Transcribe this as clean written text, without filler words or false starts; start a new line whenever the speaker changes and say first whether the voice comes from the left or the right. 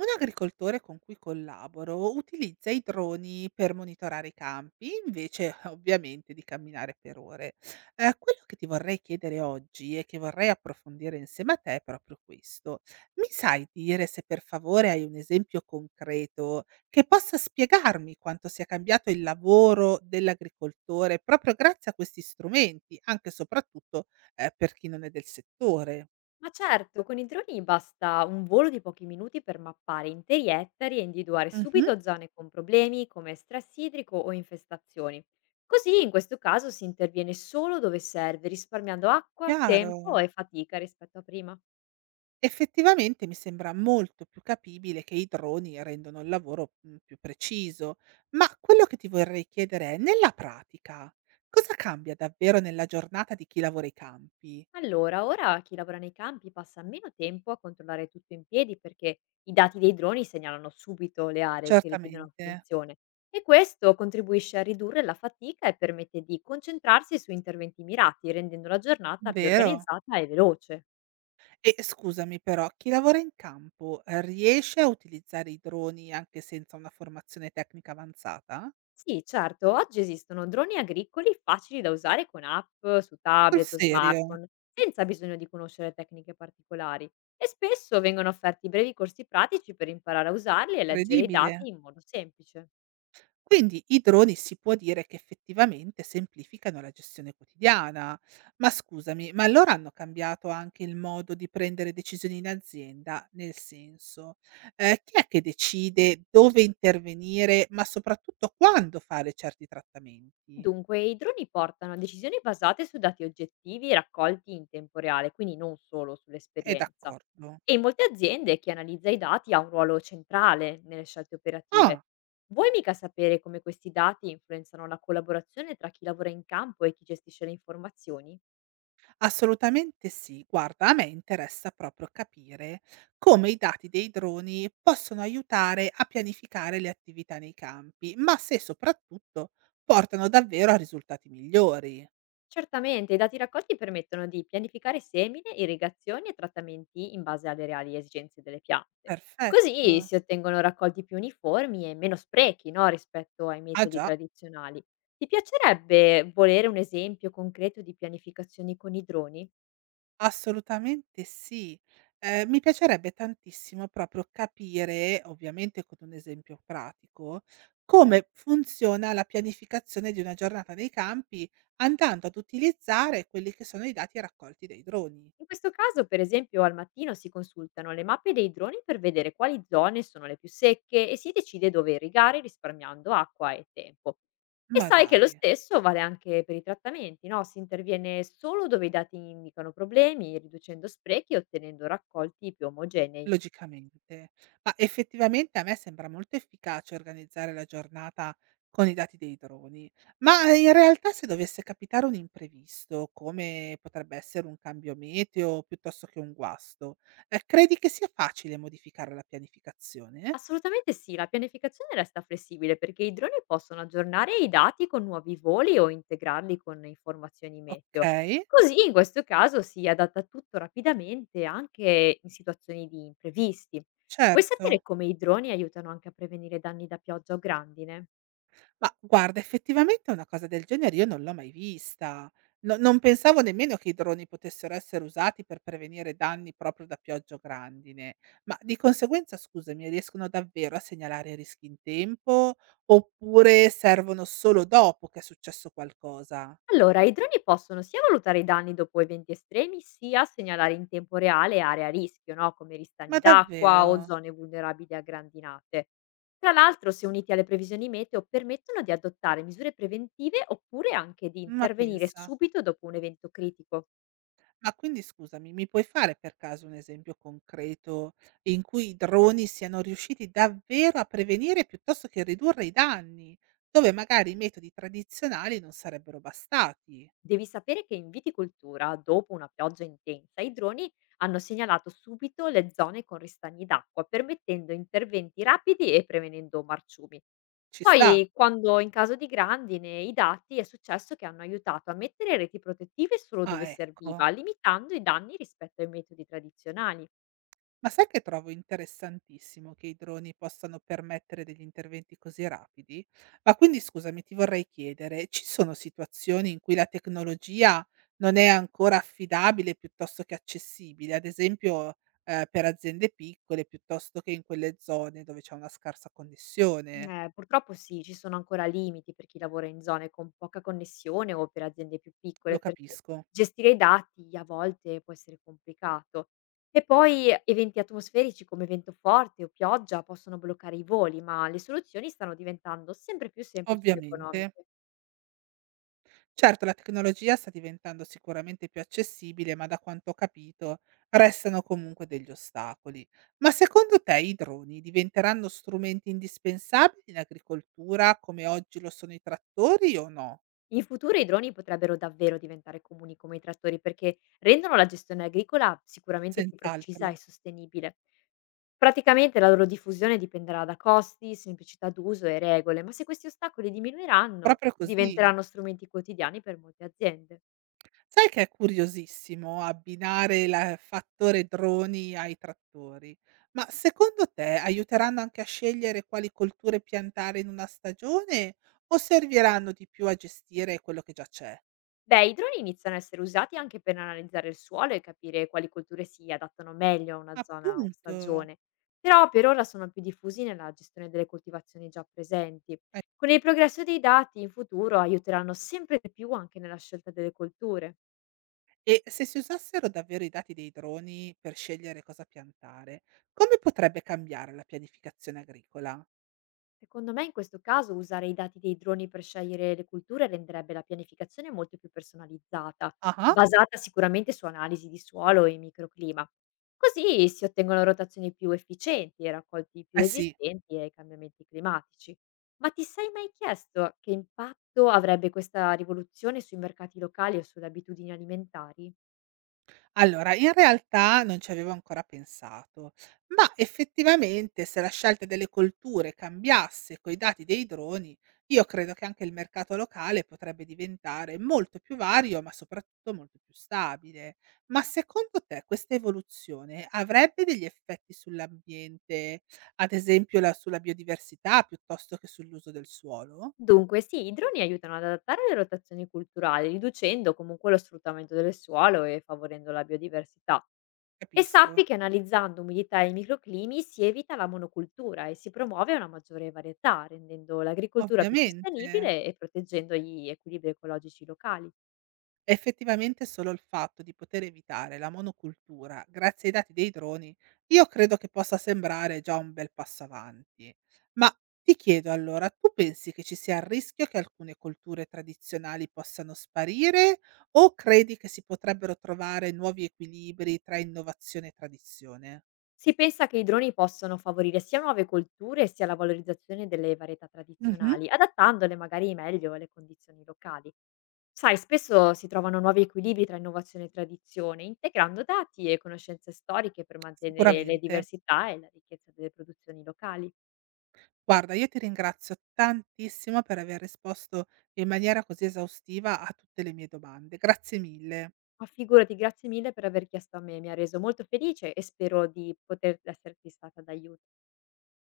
right: Un agricoltore con cui collaboro utilizza i droni per monitorare i campi, invece ovviamente di camminare per ore. Quello che ti vorrei chiedere oggi e che vorrei approfondire insieme a te è proprio questo. Mi sai dire se per favore hai un esempio concreto che possa spiegarmi quanto sia cambiato il lavoro dell'agricoltore proprio grazie a questi strumenti, anche e soprattutto per chi non è del settore?
left: Ma certo, con i droni basta un volo di pochi minuti per mappare interi ettari e individuare
right: Mhm,
left: subito zone con problemi come stress idrico o infestazioni. Così in questo caso si interviene solo dove serve, risparmiando acqua,
right: chiaro.
left: tempo e fatica rispetto a prima.
right: Effettivamente mi sembra molto più capibile che i droni rendono il lavoro, più preciso, ma quello che ti vorrei chiedere è: nella pratica, cosa cambia davvero nella giornata di chi lavora i campi?
left: Allora, ora chi lavora nei campi passa meno tempo a controllare tutto in piedi perché i dati dei droni segnalano subito le aree che richiedono
right: Certamente,
left: attenzione e questo contribuisce a ridurre la fatica e permette di concentrarsi su interventi mirati, rendendo la giornata più
right: vero?
left: organizzata e veloce.
right: E scusami però, chi lavora in campo, riesce a utilizzare i droni anche senza una formazione tecnica avanzata?
left: Sì, certo, oggi esistono droni agricoli facili da usare con app su
right: Sul
left: tablet o
right: serio?
left: smartphone, senza bisogno di conoscere tecniche particolari e spesso vengono offerti brevi corsi pratici per imparare a usarli e leggere i dati
right: Incredibile.
left: in modo semplice.
right: Quindi i droni si può dire che effettivamente semplificano la gestione quotidiana. Ma scusami, ma allora hanno cambiato anche il modo di prendere decisioni in azienda? Nel senso, chi è che decide dove intervenire, ma soprattutto quando fare certi trattamenti?
left: Dunque, i droni portano a decisioni basate su dati oggettivi raccolti in tempo reale, quindi non solo
right: È
left: sull'esperienza.
right: d'accordo.
left: E in molte aziende chi analizza i dati ha un ruolo centrale nelle scelte operative.
right: Ah!
left: Vuoi mica sapere come questi dati influenzano la collaborazione tra chi lavora in campo e chi gestisce le informazioni?
right: Assolutamente sì. Guarda, a me interessa proprio capire come i dati dei droni possono aiutare a pianificare le attività nei campi, ma se soprattutto portano davvero a risultati migliori.
left: Certamente, i dati raccolti permettono di pianificare semine, irrigazioni e trattamenti in base alle reali esigenze delle piante. Così
right: Perfetto.
left: si ottengono raccolti più uniformi e meno sprechi no, rispetto ai
right: Ah
left: metodi
right: già.
left: tradizionali. Ti piacerebbe volere un esempio concreto di pianificazioni con i droni?
right: Assolutamente sì. Mi piacerebbe tantissimo proprio capire, ovviamente con un esempio pratico, come funziona la pianificazione di una giornata nei campi, andando ad utilizzare quelli che sono i dati raccolti dai droni.
left: In questo caso, per esempio, al mattino si consultano le mappe dei droni per vedere quali zone sono le più secche e si decide dove irrigare risparmiando acqua e tempo. E
right: Ma
left: sai che lo
right: dai!
left: stesso vale anche per i trattamenti, no? Si interviene solo dove i dati indicano problemi, riducendo sprechi e ottenendo raccolti più omogenei.
right: Logicamente. Ma effettivamente a me sembra molto efficace organizzare la giornata con i dati dei droni, ma in realtà se dovesse capitare un imprevisto, come potrebbe essere un cambio meteo piuttosto che un guasto, credi che sia facile modificare la pianificazione?
left: Assolutamente sì, la pianificazione resta flessibile perché i droni possono aggiornare i dati con nuovi voli o integrarli con informazioni
right: Ok,
left: meteo. Così in questo caso si adatta tutto rapidamente anche in situazioni di imprevisti. Vuoi sapere
right: certo.
left: come i droni aiutano anche a prevenire danni da pioggia o grandine?
right: Ma guarda, effettivamente una cosa del genere io non l'ho mai vista. No, non pensavo nemmeno che i droni potessero essere usati per prevenire danni proprio da piogge o grandine. Ma di conseguenza, scusami, riescono davvero a segnalare i rischi in tempo oppure servono solo dopo che è successo qualcosa?
left: Allora, i droni possono sia valutare i danni dopo eventi estremi, sia segnalare in tempo reale aree a rischio, no? Come ristagni
right: Ma
left: d'acqua o
right: davvero?
left: zone vulnerabili a grandinate. Tra l'altro, se uniti alle previsioni meteo, permettono di adottare misure preventive oppure anche di
right: Ma
left: intervenire
right: pensa.
left: subito dopo un evento critico.
right: Ma quindi scusami, mi puoi fare per caso un esempio concreto in cui i droni siano riusciti davvero a prevenire piuttosto che ridurre i danni, dove magari i metodi tradizionali non sarebbero bastati?
left: Devi sapere che in viticoltura, dopo una pioggia intensa, i droni hanno segnalato subito le zone con ristagni d'acqua, permettendo interventi rapidi e prevenendo marciumi.
right: Ci sta?
left: Poi quando in caso di grandine i dati è successo che hanno aiutato a mettere reti protettive solo dove
right: Ah, ecco.
left: serviva, limitando i danni rispetto ai metodi tradizionali.
right: Ma sai che trovo interessantissimo che i droni possano permettere degli interventi così rapidi? Ma quindi scusami, ti vorrei chiedere, ci sono situazioni in cui la tecnologia non è ancora affidabile piuttosto che accessibile, ad esempio per aziende piccole piuttosto che in quelle zone dove c'è una scarsa connessione?
left: Purtroppo sì, ci sono ancora limiti per chi lavora in zone con poca connessione o per aziende più piccole,
right: Lo
left: perché
right: capisco,
left: gestire i dati a volte può essere complicato. E poi eventi atmosferici come vento forte o pioggia possono bloccare i voli, ma le soluzioni stanno diventando sempre più semplici ed
right: ovviamente.
left: economiche.
right: Certo, la tecnologia sta diventando sicuramente più accessibile, ma da quanto ho capito restano comunque degli ostacoli. Ma secondo te i droni diventeranno strumenti indispensabili in agricoltura come oggi lo sono i trattori o no?
left: In futuro i droni potrebbero davvero diventare comuni come i trattori perché rendono la gestione agricola sicuramente più precisa
right: Senz'altro.
left: e sostenibile. Praticamente la loro diffusione dipenderà da costi, semplicità d'uso e regole, ma se questi ostacoli diminuiranno,
right: Proprio così.
left: diventeranno strumenti quotidiani per molte aziende.
right: Sai che è curiosissimo abbinare la fattore droni ai trattori, ma secondo te aiuteranno anche a scegliere quali colture piantare in una stagione o serviranno di più a gestire quello che già c'è?
left: Beh, i droni iniziano a essere usati anche per analizzare il suolo e capire quali colture si adattano meglio a una zona o
right: Appunto.
left: stagione, però per ora sono più diffusi nella gestione delle coltivazioni già presenti.
right: Eh,
left: Con il progresso dei dati in futuro aiuteranno sempre di più anche nella scelta delle colture.
right: E se si usassero davvero i dati dei droni per scegliere cosa piantare, come potrebbe cambiare la pianificazione agricola?
left: Secondo me in questo caso usare i dati dei droni per scegliere le culture renderebbe la pianificazione molto più personalizzata,
right: Ah, ah.
left: basata sicuramente su analisi di suolo e microclima. Così si ottengono rotazioni più efficienti e raccolti più
right: Eh sì.
left: resistenti ai cambiamenti climatici. Ma ti sei mai chiesto che impatto avrebbe questa rivoluzione sui mercati locali o sulle abitudini alimentari?
right: Allora, in realtà non ci avevo ancora pensato, ma effettivamente se la scelta delle colture cambiasse coi dati dei droni, io credo che anche il mercato locale potrebbe diventare molto più vario, ma soprattutto molto più stabile. Ma secondo te questa evoluzione avrebbe degli effetti sull'ambiente, ad esempio sulla biodiversità piuttosto che sull'uso del suolo?
left: Dunque, sì, i droni aiutano ad adattare le rotazioni culturali, riducendo comunque lo sfruttamento del suolo e favorendo la biodiversità. E
right: Capisco,
left: sappi che analizzando umidità e microclimi si evita la monocultura e si promuove una maggiore varietà, rendendo l'agricoltura più
right: ovviamente.
left: sostenibile e proteggendo gli equilibri ecologici locali.
right: Effettivamente solo il fatto di poter evitare la monocultura grazie ai dati dei droni, io credo che possa sembrare già un bel passo avanti. Ma ti chiedo allora, tu pensi che ci sia il rischio che alcune colture tradizionali possano sparire o credi che si potrebbero trovare nuovi equilibri tra innovazione e tradizione?
left: Si pensa che i droni possono favorire sia nuove colture sia la valorizzazione delle varietà
right: Mhm,
left: tradizionali, adattandole magari meglio alle condizioni locali. Sai, spesso si trovano nuovi equilibri tra innovazione e tradizione, integrando dati e conoscenze storiche per mantenere le
right: sicuramente.
left: diversità e la ricchezza delle produzioni locali.
right: Guarda, io ti ringrazio tantissimo per aver risposto in maniera così esaustiva a tutte le mie domande. Grazie mille.
left: Ma figurati, grazie mille per aver chiesto a me, mi ha reso molto felice e spero di poter esserti stata d'aiuto.